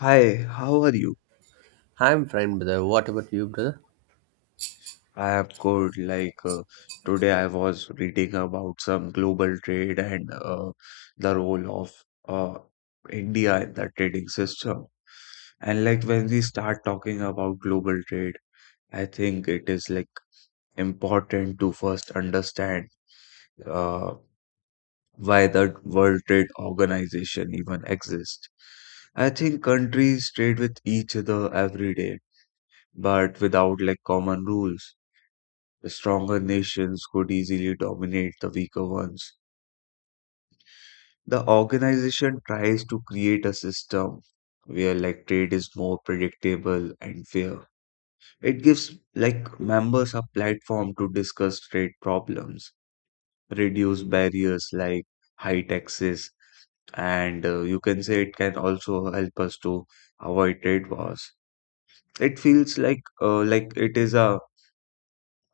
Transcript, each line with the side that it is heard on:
left: Hi, how are you?
right: I'm fine, brother. What about you, brother?
left: I am good. Today, I was reading about some global trade and the role of uh, India in the trading system. And like when we start talking about global trade, I think it is like important to first understand uh, why the World Trade Organization even exists. I think countries trade with each other every day, but without like common rules. The stronger nations could easily dominate the weaker ones. The organization tries to create a system where like trade is more predictable and fair. It gives like members a platform to discuss trade problems, reduce barriers like high taxes, and you can say it can also help us to avoid trade wars. It feels like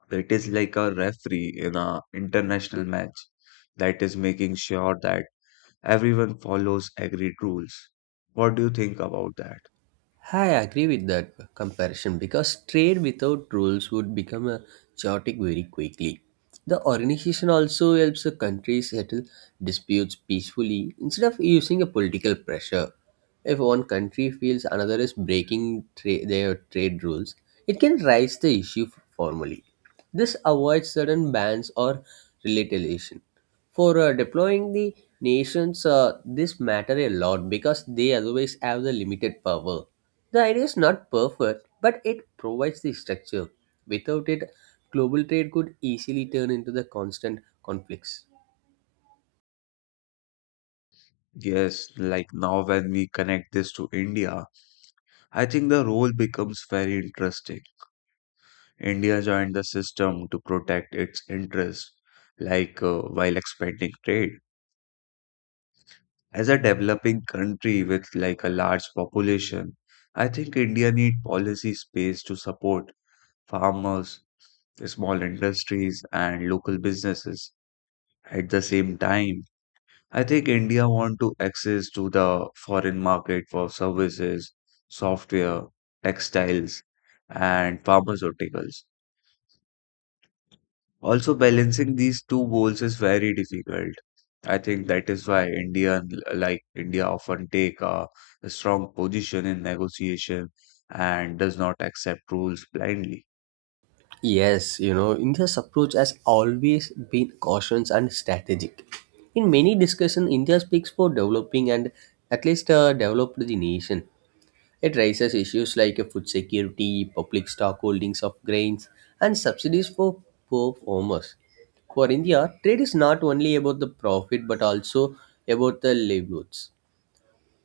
left: it is like a referee in a international match that is making sure that everyone follows agreed rules. What do you think about that?
right: I agree with that comparison because trade without rules would become a chaotic very quickly. The organization also helps a country settle disputes peacefully instead of using a political pressure. If one country feels another is breaking their trade rules, it can raise the issue formally. This avoids sudden bans or retaliation. For deploying the nations, this matter a lot because they otherwise have the limited power. The idea is not perfect, but it provides the structure. Without it, global trade could easily turn into the constant conflicts.
left: Yes, like now when we connect this to India, I think the role becomes very interesting. India joined the system to protect its interests, while expanding trade. As a developing country with like a large population, I think India need policy space to support farmers, small industries, and local businesses. At the same time, I think India want to access to the foreign market for services, software, textiles, and pharmaceuticals. Also, balancing these two goals is very difficult. I think that is why India, often take a strong position in negotiation and does not accept rules blindly.
right: Yes, you know, India's approach has always been cautious and strategic. In many discussions, India speaks for developing and at least developed the nation. It raises issues like food security, public stock holdings of grains, and subsidies for poor farmers. For India, trade is not only about the profit but also about the livelihoods.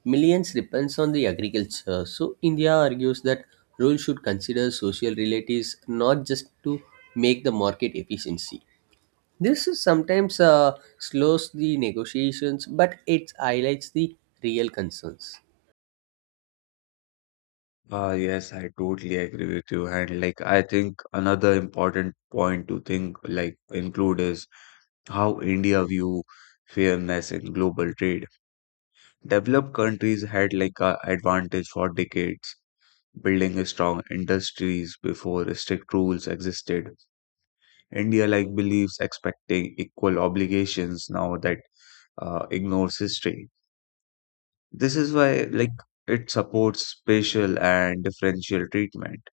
right: Millions depends on the agriculture, so India argues that rules should consider social relatives not just to make the market efficiency. This is sometimes, slows the negotiations, but it highlights the real concerns.
left: Yes, I totally agree with you. And like, I think another important point to think, like, include is how India view fairness in global trade. Developed countries had like a advantage for decades, building a strong industries before strict rules existed. India like believes expecting equal obligations now that ignores history. This is why like it supports spatial and differential treatment.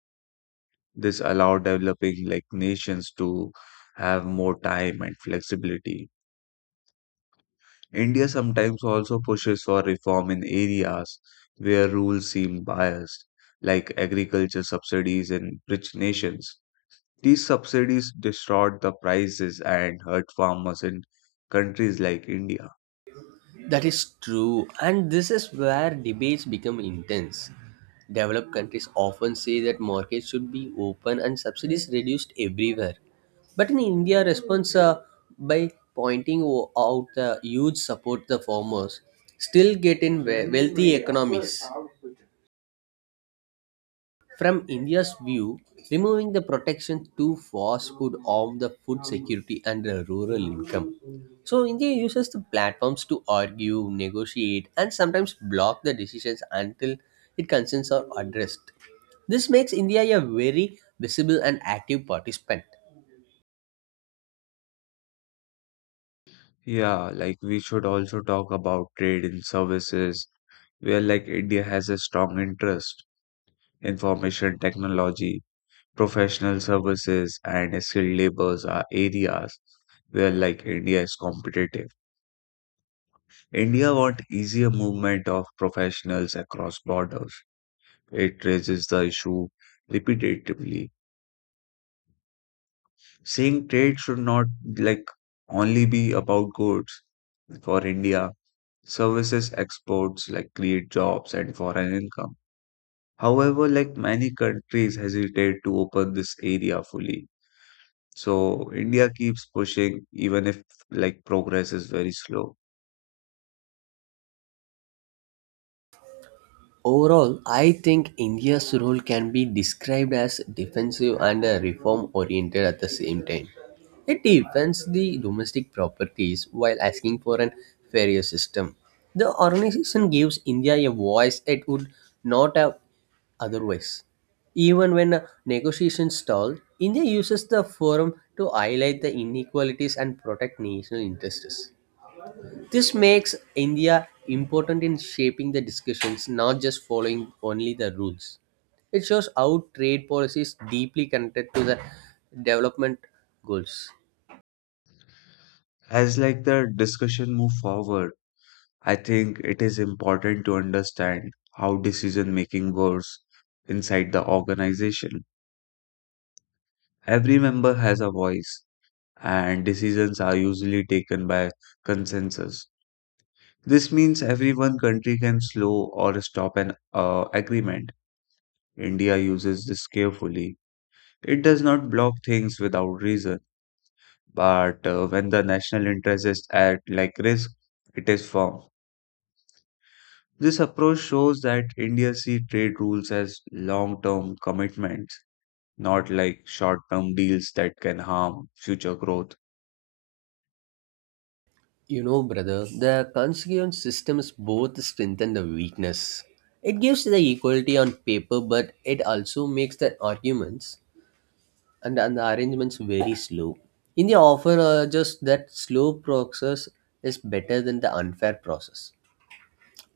left: This allowed developing like nations to have more time and flexibility. India sometimes also pushes for reform in areas where rules seem biased, like agriculture subsidies in rich nations. These subsidies distort the prices and hurt farmers in countries like India.
right: That is true, and this is where debates become intense. Developed countries often say that markets should be open and subsidies reduced everywhere. But in India, response, by pointing out the huge support the farmers still get in wealthy economies. From India's view, removing the protection too fast could harm the food security and the rural income. So, India uses the platforms to argue, negotiate, and sometimes block the decisions until its concerns are addressed. This makes India a very visible and active participant.
left: Yeah, like we should also talk about trade in services, where like India has a strong interest. Information technology, professional services and skilled labors are areas where like India is competitive. India want easier movement of professionals across borders. It raises the issue repetitively, saying trade should not like only be about goods. For India, services exports like create jobs and foreign income. However, like many countries hesitate to open this area fully. So India keeps pushing even if like progress is very slow.
right: Overall, I think India's role can be described as defensive and reform oriented at the same time. It defends the domestic properties while asking for an fairer system. The organization gives India a voice it would not have otherwise. Even when, negotiations stall, India uses the forum to highlight the inequalities and protect national interests. This makes India important in shaping the discussions, not just following only the rules. It shows how trade policy is deeply connected to the development goals.
left: As like the discussion move forward, I think it is important to understand how decision making works inside the organization. Every member has a voice and decisions are usually taken by consensus. This means every one country can slow or stop an agreement. India uses this carefully. It does not block things without reason but when the national interest is at like risk, it is formed. This approach shows that India sees trade rules as long-term commitments, not like short-term deals that can harm future growth.
right: You know, brother, the constituent system is both strength and the weakness. It gives the equality on paper, but it also makes the arguments and the arrangements very slow. India often urges that slow process is better than the unfair process.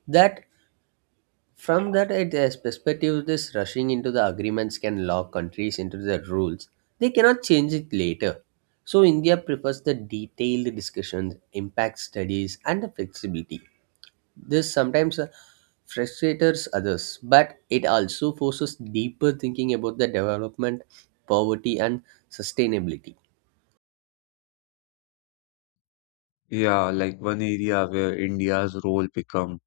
right: That From that IDS perspective, this rushing into the agreements can lock countries into the rules. They cannot change it later. So India prefers the detailed discussions, impact studies, and the flexibility. This sometimes frustrates others, but it also forces deeper thinking about the development, poverty, and sustainability.
left: Yeah, like one area where India's role become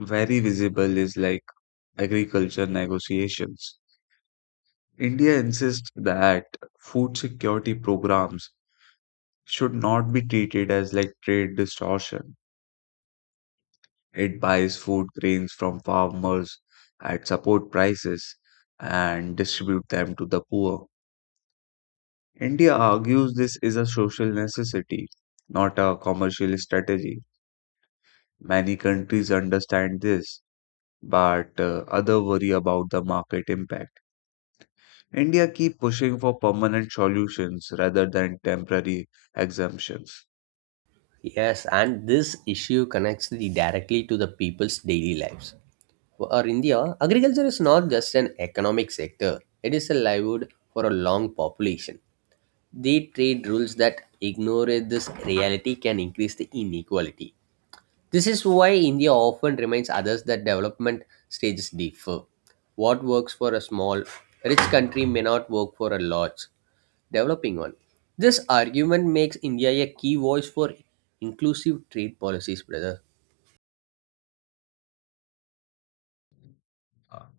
left: very visible is like agriculture negotiations. India insists that food security programs should not be treated as like trade distortion. It buys food grains from farmers at support prices and distribute them to the poor. India argues this is a social necessity, not a commercial strategy. Many countries understand this, but other worry about the market impact. India keep pushing for permanent solutions rather than temporary exemptions.
right: Yes, and this issue connects directly to the people's daily lives. For India, agriculture is not just an economic sector, it is a livelihood for a long population. The trade rules that ignore this reality can increase the inequality. This is why India often reminds others that development stages differ. What works for a small, rich country may not work for a large, developing one. This argument makes India a key voice for inclusive trade policies, brother.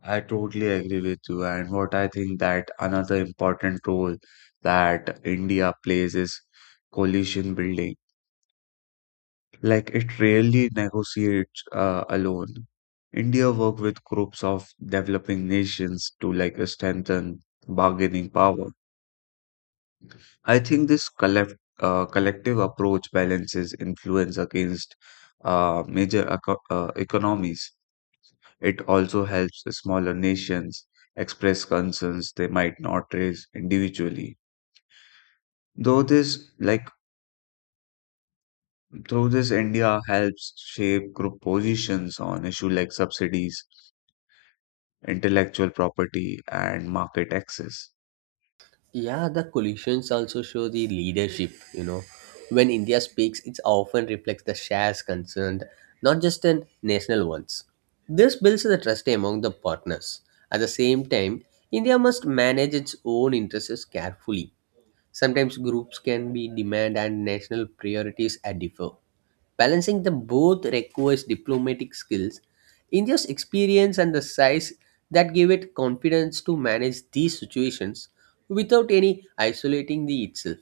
left: I totally agree with you. And what I think that another important role that India plays is coalition building. Like it rarely negotiates alone. India work with groups of developing nations to like strengthen bargaining power. I think this collective approach balances influence against major economies. It also helps smaller nations express concerns they might not raise individually. Though this, like, through this, India helps shape group positions on issues like subsidies, intellectual property, and market access.
right: Yeah, the collisions also show the leadership, you know. When India speaks, it often reflects the shares concerned, not just in national ones. This builds the trust among the partners. At the same time, India must manage its own interests carefully. Sometimes groups can be demand and national priorities are differ. Balancing them both requires diplomatic skills, India's experience and the size that give it confidence to manage these situations without any isolating the itself.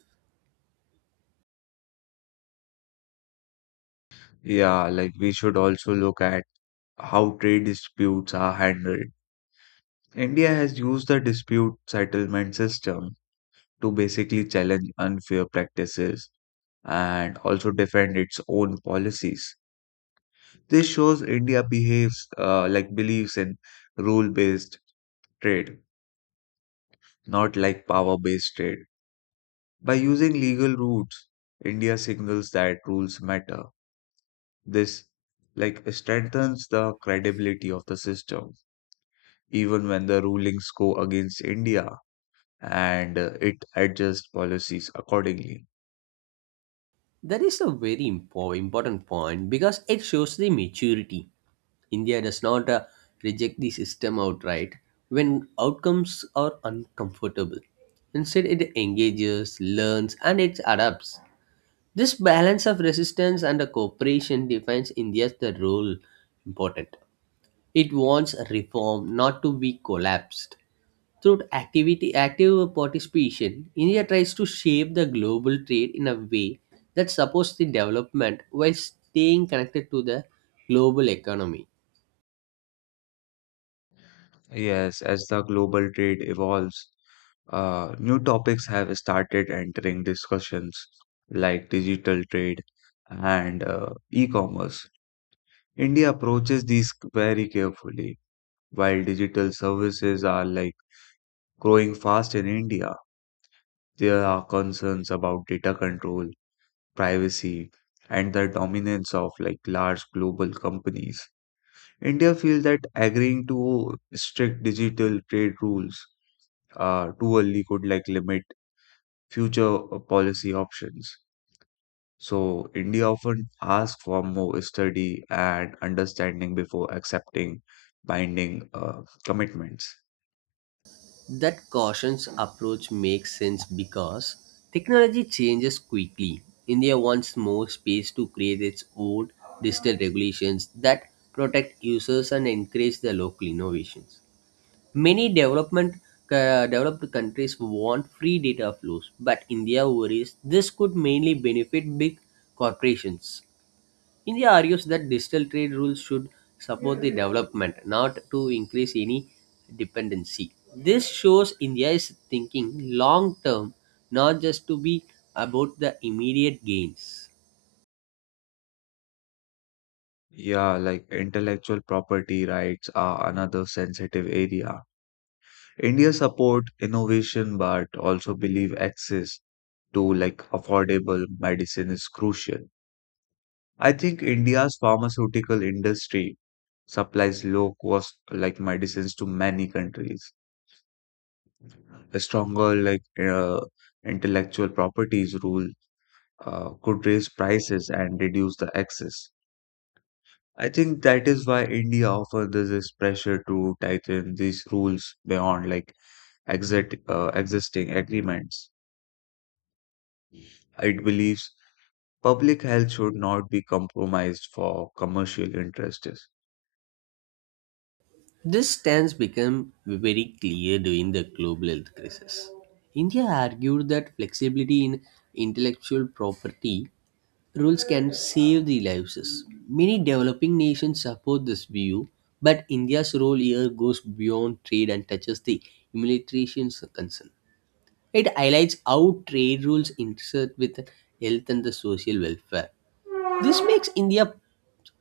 left: Yeah, like we should also look at how trade disputes are handled. India has used the dispute settlement system to basically challenge unfair practices and also defend its own policies. This shows India behaves like believes in rule based trade, not like power based trade. By using legal routes, India signals that rules matter. This like strengthens the credibility of the system, even when the rulings go against India and it adjusts policies accordingly.
right: That is a very important point because it shows the maturity. India does not reject the system outright when outcomes are uncomfortable. Instead, it engages, learns, and it adapts. This balance of resistance and cooperation defines India's the role important. It wants reform not to be collapsed. Through activity active participation, India tries to shape the global trade in a way that supports the development while staying connected to the global economy.
left: Yes, as the global trade evolves, new topics have started entering discussions like digital trade and e-commerce. India approaches these very carefully. While digital services are like growing fast in India, there are concerns about data control, privacy, and the dominance of like large global companies. India feels that agreeing to strict digital trade rules too early could like limit future policy options. So India often asks for more study and understanding before accepting binding commitments.
right: That cautious approach makes sense because technology changes quickly. India wants more space to create its own digital regulations that protect users and encourage the local innovations. Many development developed countries want free data flows, but India worries this could mainly benefit big corporations. India argues that digital trade rules should support the development, not to increase any dependency. This shows India is thinking long term, not just to be about the immediate gains.
left: Yeah, like intellectual property rights are another sensitive area. India support innovation but also believe access to like affordable medicine is crucial. I think India's pharmaceutical industry supplies low cost like medicines to many countries. A stronger intellectual properties rule could raise prices and reduce the access. I think that is why India offers this is pressure to tighten these rules beyond like existing agreements. It believes public health should not be compromised for commercial interests.
right: This stance became very clear during the global health crisis. India argued that flexibility in intellectual property rules can save the lives. Many developing nations support this view, but India's role here goes beyond trade and touches the humanitarian's concern. It highlights how trade rules intersect with health and the social welfare. This makes India's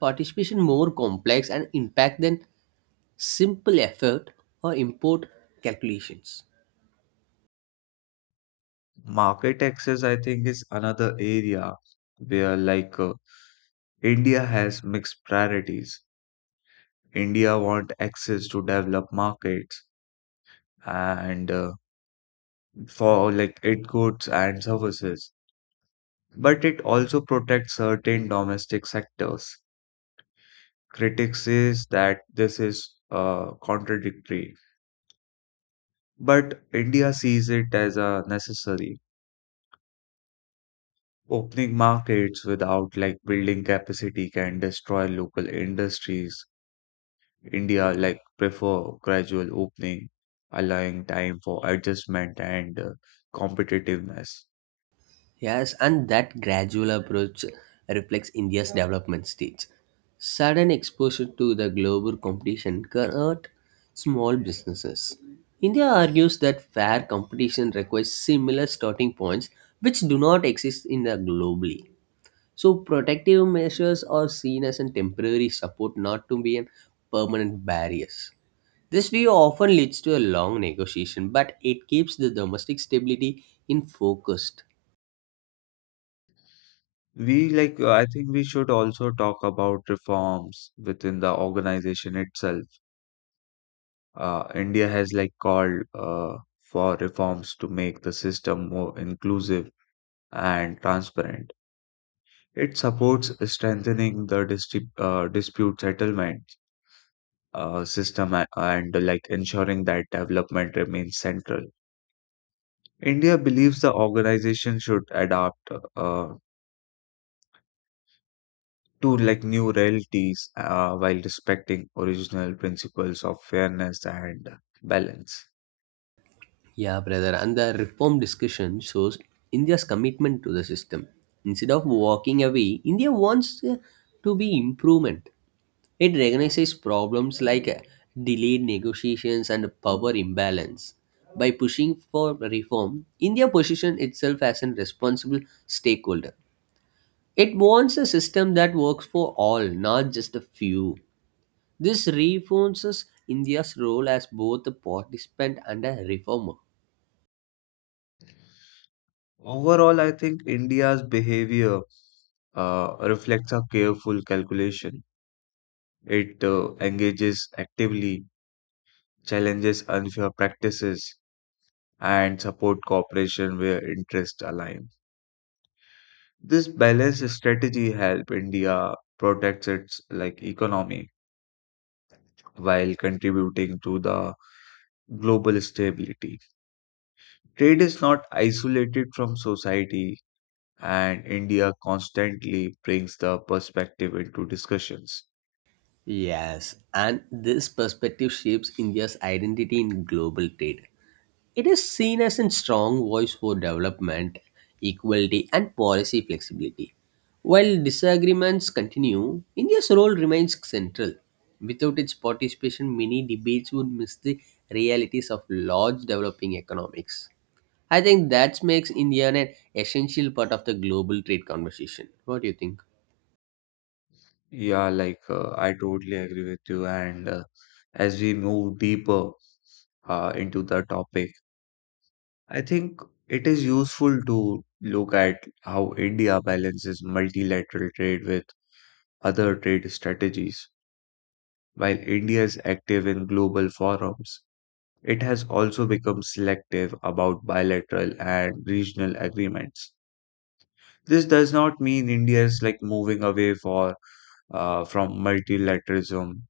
right: participation more complex and impact than simple effort or import calculations.
left: Market access, I think, is another area where India has mixed priorities. India want access to developed markets and for like its goods and services, but it also protects certain domestic sectors. Critics says that this is contradictory, but India sees it as a necessary. Opening markets without like building capacity can destroy local industries. India like prefer gradual opening, allowing time for adjustment and competitiveness.
right: Yes, and that gradual approach reflects India's development stage. Sudden exposure to the global competition can hurt small businesses. India argues that fair competition requires similar starting points which do not exist in the globally. So protective measures are seen as a temporary support not to be a permanent barriers. This view often leads to a long negotiation, but it keeps the domestic stability in focus.
left: We like I think we should also talk about reforms within the organization itself. India has like called for reforms to make the system more inclusive and transparent. It supports strengthening the distrib dispute settlement system and like ensuring that development remains central. India believes the organization should adapt uh, to like new realities while respecting original principles of fairness and balance.
right: Yeah, brother. And the reform discussion shows India's commitment to the system. Instead of walking away, India wants, to be improvement. It recognizes problems like, delayed negotiations and power imbalance. By pushing for reform, India positions itself as a responsible stakeholder. It wants a system that works for all, not just a few. This reinforces India's role as both a participant and a reformer.
left: Overall, I think India's behavior reflects a careful calculation. It engages actively, challenges unfair practices, and support cooperation where interests align. This balanced strategy help India protect its like economy while contributing to the global stability. Trade is not isolated from society, and India constantly brings the perspective into discussions.
right: Yes, and this perspective shapes India's identity in global trade. It is seen as a strong voice for development, equality, and policy flexibility. While disagreements continue, India's role remains central. Without its participation, many debates would miss the realities of large developing economics. I think that makes India an essential part of the global trade conversation. What do you think?
left: Yeah, I totally agree with you. And as we move deeper into the topic, I think it is useful to look at how India balances multilateral trade with other trade strategies. While India is active in global forums, it has also become selective about bilateral and regional agreements. This does not mean India is like moving away for from multilateralism.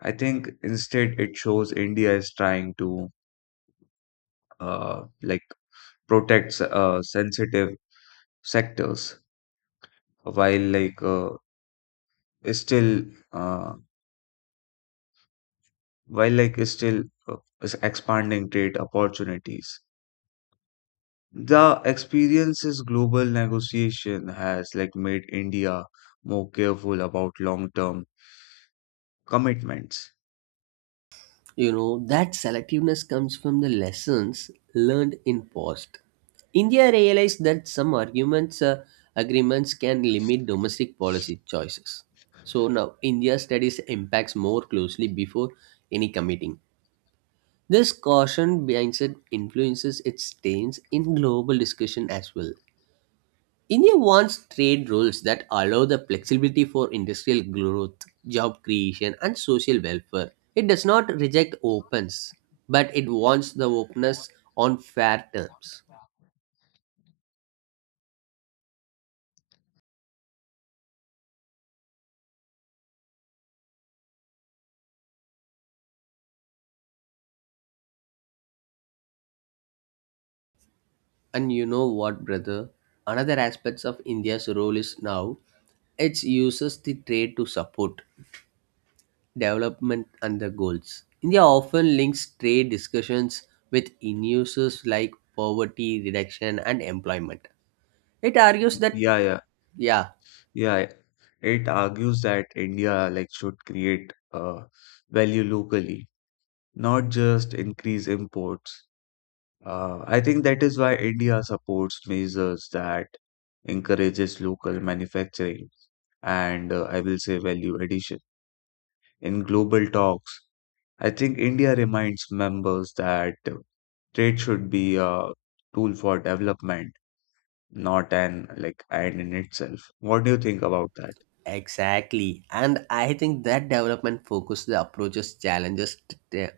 left: I think instead it shows India is trying to uh, like protect sensitive sectors while like uh, is still uh, while like is still is expanding trade opportunities. The experience's global negotiation has like made India more careful about long-term commitments.
right: You know, that selectiveness comes from the lessons learned in past. India realized that some agreements can limit domestic policy choices. So now India studies impacts more closely before any committing. This caution mindset influences its stance in global discussion as well. India wants trade rules that allow the flexibility for industrial growth, job creation, and social welfare. It does not reject opens, but it wants the openness on fair terms. And you know what, brother? Another aspects of India's role is now it uses the trade to support development and the goals. India often links trade discussions with issues like poverty reduction and employment. It argues that
left: Yeah, yeah,
right: yeah,
left: yeah. It argues that India like should create value locally, not just increase imports. I think that is why India supports measures that encourages local manufacturing and I will say value addition. In global talks, I think India reminds members that trade should be a tool for development, not an like end in itself. What do you think about that?
right: exactly. And I think that development focus the approaches challenges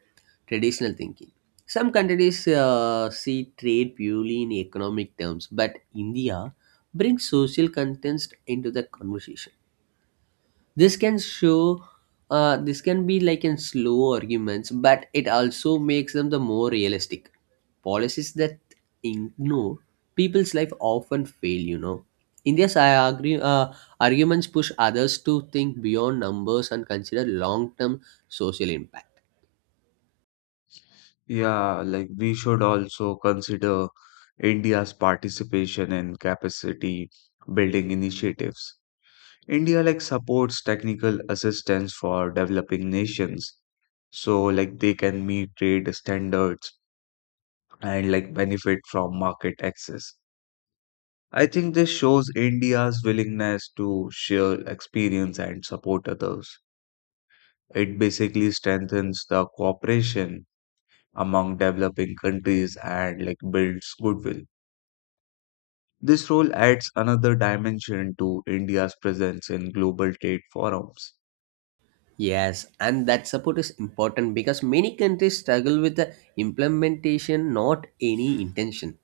right: traditional thinking. Some countries see trade purely in economic terms, but India brings social contents into the conversation. This can show, this can be like in slow arguments, but it also makes them the more realistic. Policies that ignore people's life often fail, you know. India's arguments push others to think beyond numbers and consider long-term social impact.
left: Yeah, like we should also consider India's participation in capacity building initiatives. India like supports technical assistance for developing nations so like they can meet trade standards and like benefit from market access. I think this shows India's willingness to share experience and support others. It basically strengthens the cooperation among developing countries and like builds goodwill. This role adds another dimension to India's presence in global trade forums.
right: Yes, and that support is important because many countries struggle with the implementation, not any intention.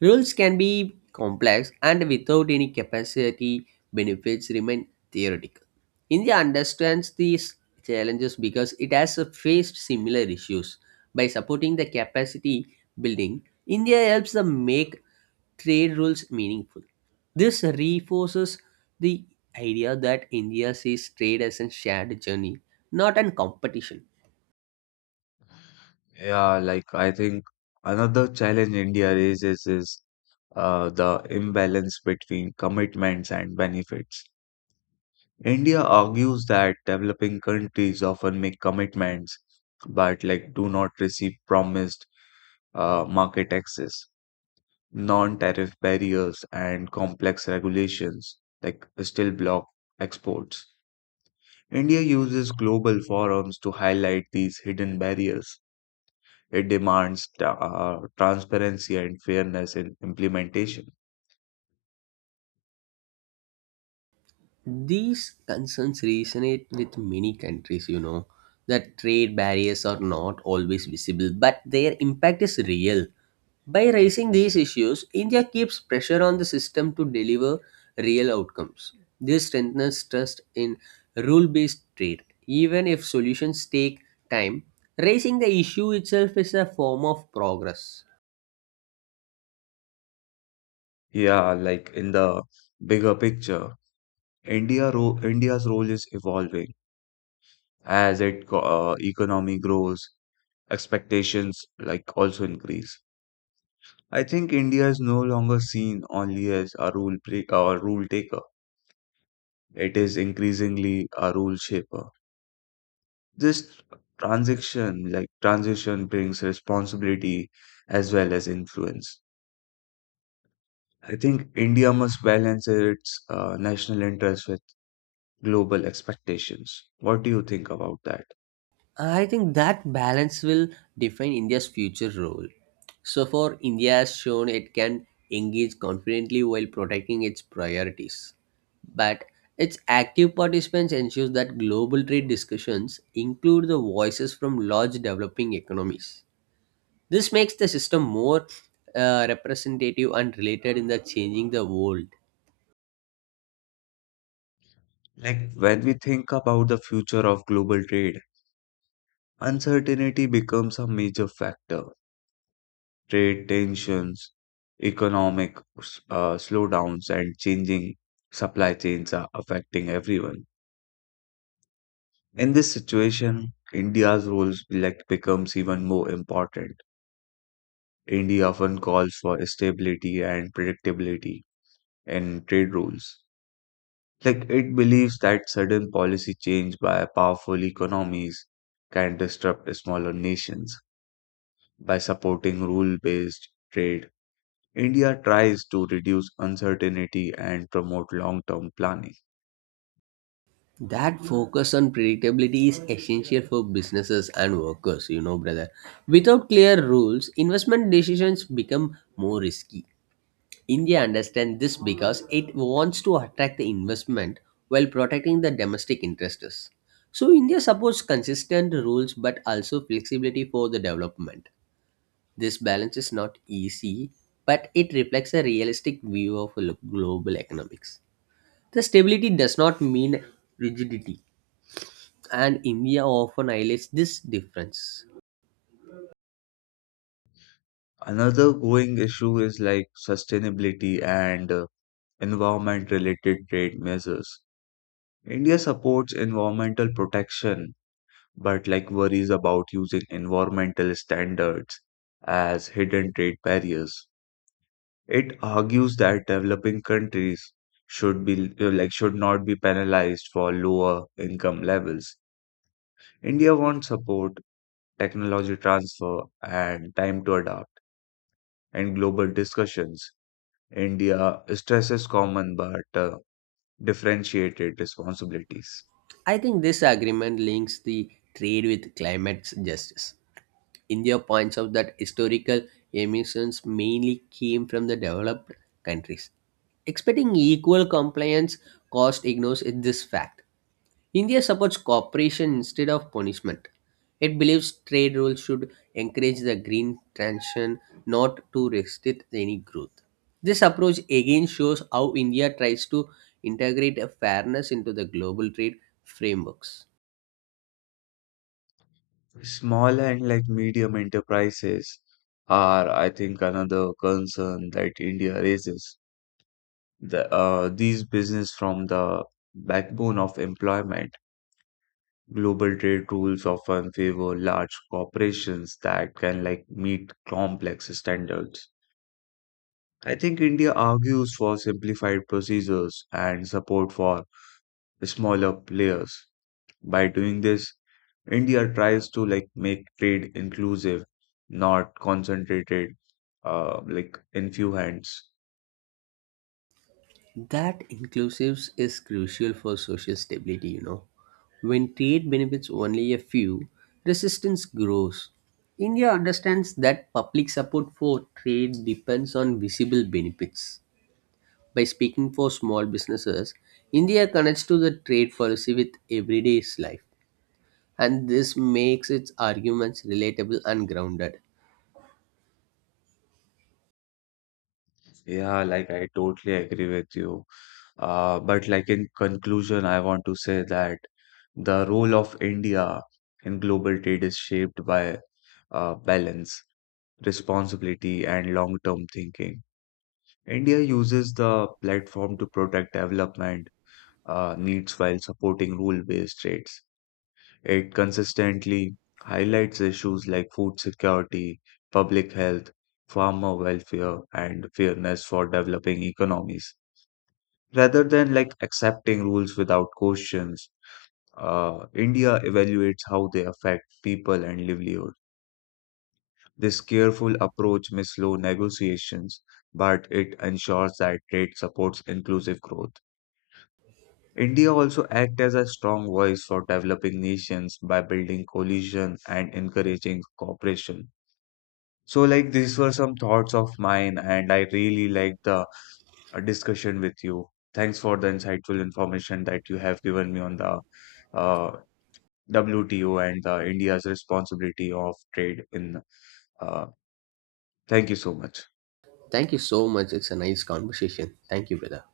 right: Rules can be complex and without any capacity benefits remain theoretical. India understands these challenges because it has faced similar issues. By supporting the capacity building, India helps them make trade rules meaningful. This reinforces the idea that India sees trade as a shared journey, not a competition.
left: Yeah, like I think another challenge India raises is the imbalance between commitments and benefits. India argues that developing countries often make commitments but like do not receive promised market access. Non-tariff barriers and complex regulations like still block exports. India uses global forums to highlight these hidden barriers. It demands transparency and fairness in implementation.
right: These concerns resonate with many countries, you know, that trade barriers are not always visible, but their impact is real. By raising these issues, India keeps pressure on the system to deliver real outcomes. This strengthens trust in rule based trade. Even if solutions take time, raising the issue itself is a form of progress.
left: Yeah, like in the bigger picture, India's role is evolving as it economy grows, expectations like also increase. I think India is no longer seen only as a rule pre- or rule taker. It is increasingly a rule shaper. This transition, brings responsibility as well as influence. I think India must balance its national interests with global expectations. What do you think about that?
right: I think that balance will define India's future role. So far, India has shown it can engage confidently while protecting its priorities. But its active participants ensures that global trade discussions include the voices from large developing economies. This makes the system more, representative and related in the changing the world.
left: Like when we think about the future of global trade, uncertainty becomes a major factor. Trade tensions, economic slowdowns, and changing supply chains are affecting everyone. In this situation, India's role like, becomes even more important. India often calls for stability and predictability in trade rules. Like it believes that sudden policy change by powerful economies can disrupt smaller nations. By supporting rule-based trade, India tries to reduce uncertainty and promote long-term planning.
right: That focus on predictability is essential for businesses and workers, you know, brother. Without clear rules, investment decisions become more risky. India understands this because it wants to attract the investment while protecting the domestic interests. So, India supports consistent rules but also flexibility for the development. This balance is not easy, but it reflects a realistic view of global economics. The stability does not mean rigidity and India often highlights this difference.
left: Another going issue is like sustainability and environment-related trade measures. India supports environmental protection, but like worries about using environmental standards as hidden trade barriers. It argues that developing countries should not be penalized for lower income levels. India wants support technology transfer, and time to adapt. In global discussions, India stresses common but differentiated responsibilities.
right: I think this agreement links the trade with climate justice. India points out that historical emissions mainly came from the developed countries. Expecting equal compliance cost ignores this fact. India supports cooperation instead of punishment. It believes trade rules should encourage the green transition, not to restrict any growth. This approach again shows how India tries to integrate a fairness into the global trade frameworks.
left: Small and like medium enterprises are, I think, another concern that India raises. These business from the backbone of employment. Global trade rules often favor large corporations that can like meet complex standards. I think India argues for simplified procedures and support for smaller players. By doing this, India tries to like make trade inclusive, not concentrated, like in few hands.
right: That inclusiveness is crucial for social stability, you know. When trade benefits only a few, resistance grows. India understands that public support for trade depends on visible benefits. By speaking for small businesses, India connects to the trade policy with everyday life, and this makes its arguments relatable and grounded.
left: Yeah, like I totally agree with you. But like in conclusion, I want to say that the role of India in global trade is shaped by balance, responsibility, and long-term thinking. India uses the platform to protect development needs while supporting rule-based trades. It consistently highlights issues like food security, public health, farmer welfare, and fairness for developing economies. Rather than like accepting rules without questions, India evaluates how they affect people and livelihood. This careful approach may slow negotiations, but it ensures that trade supports inclusive growth. India also act as a strong voice for developing nations by building coalition and encouraging cooperation. So like these were some thoughts of mine and I really like the discussion with you. Thanks for the insightful information that you have given me on the uh, WTO and India's responsibility of trade in uh, thank you so much.
right: Thank you so much. It's a nice conversation. Thank you, brother.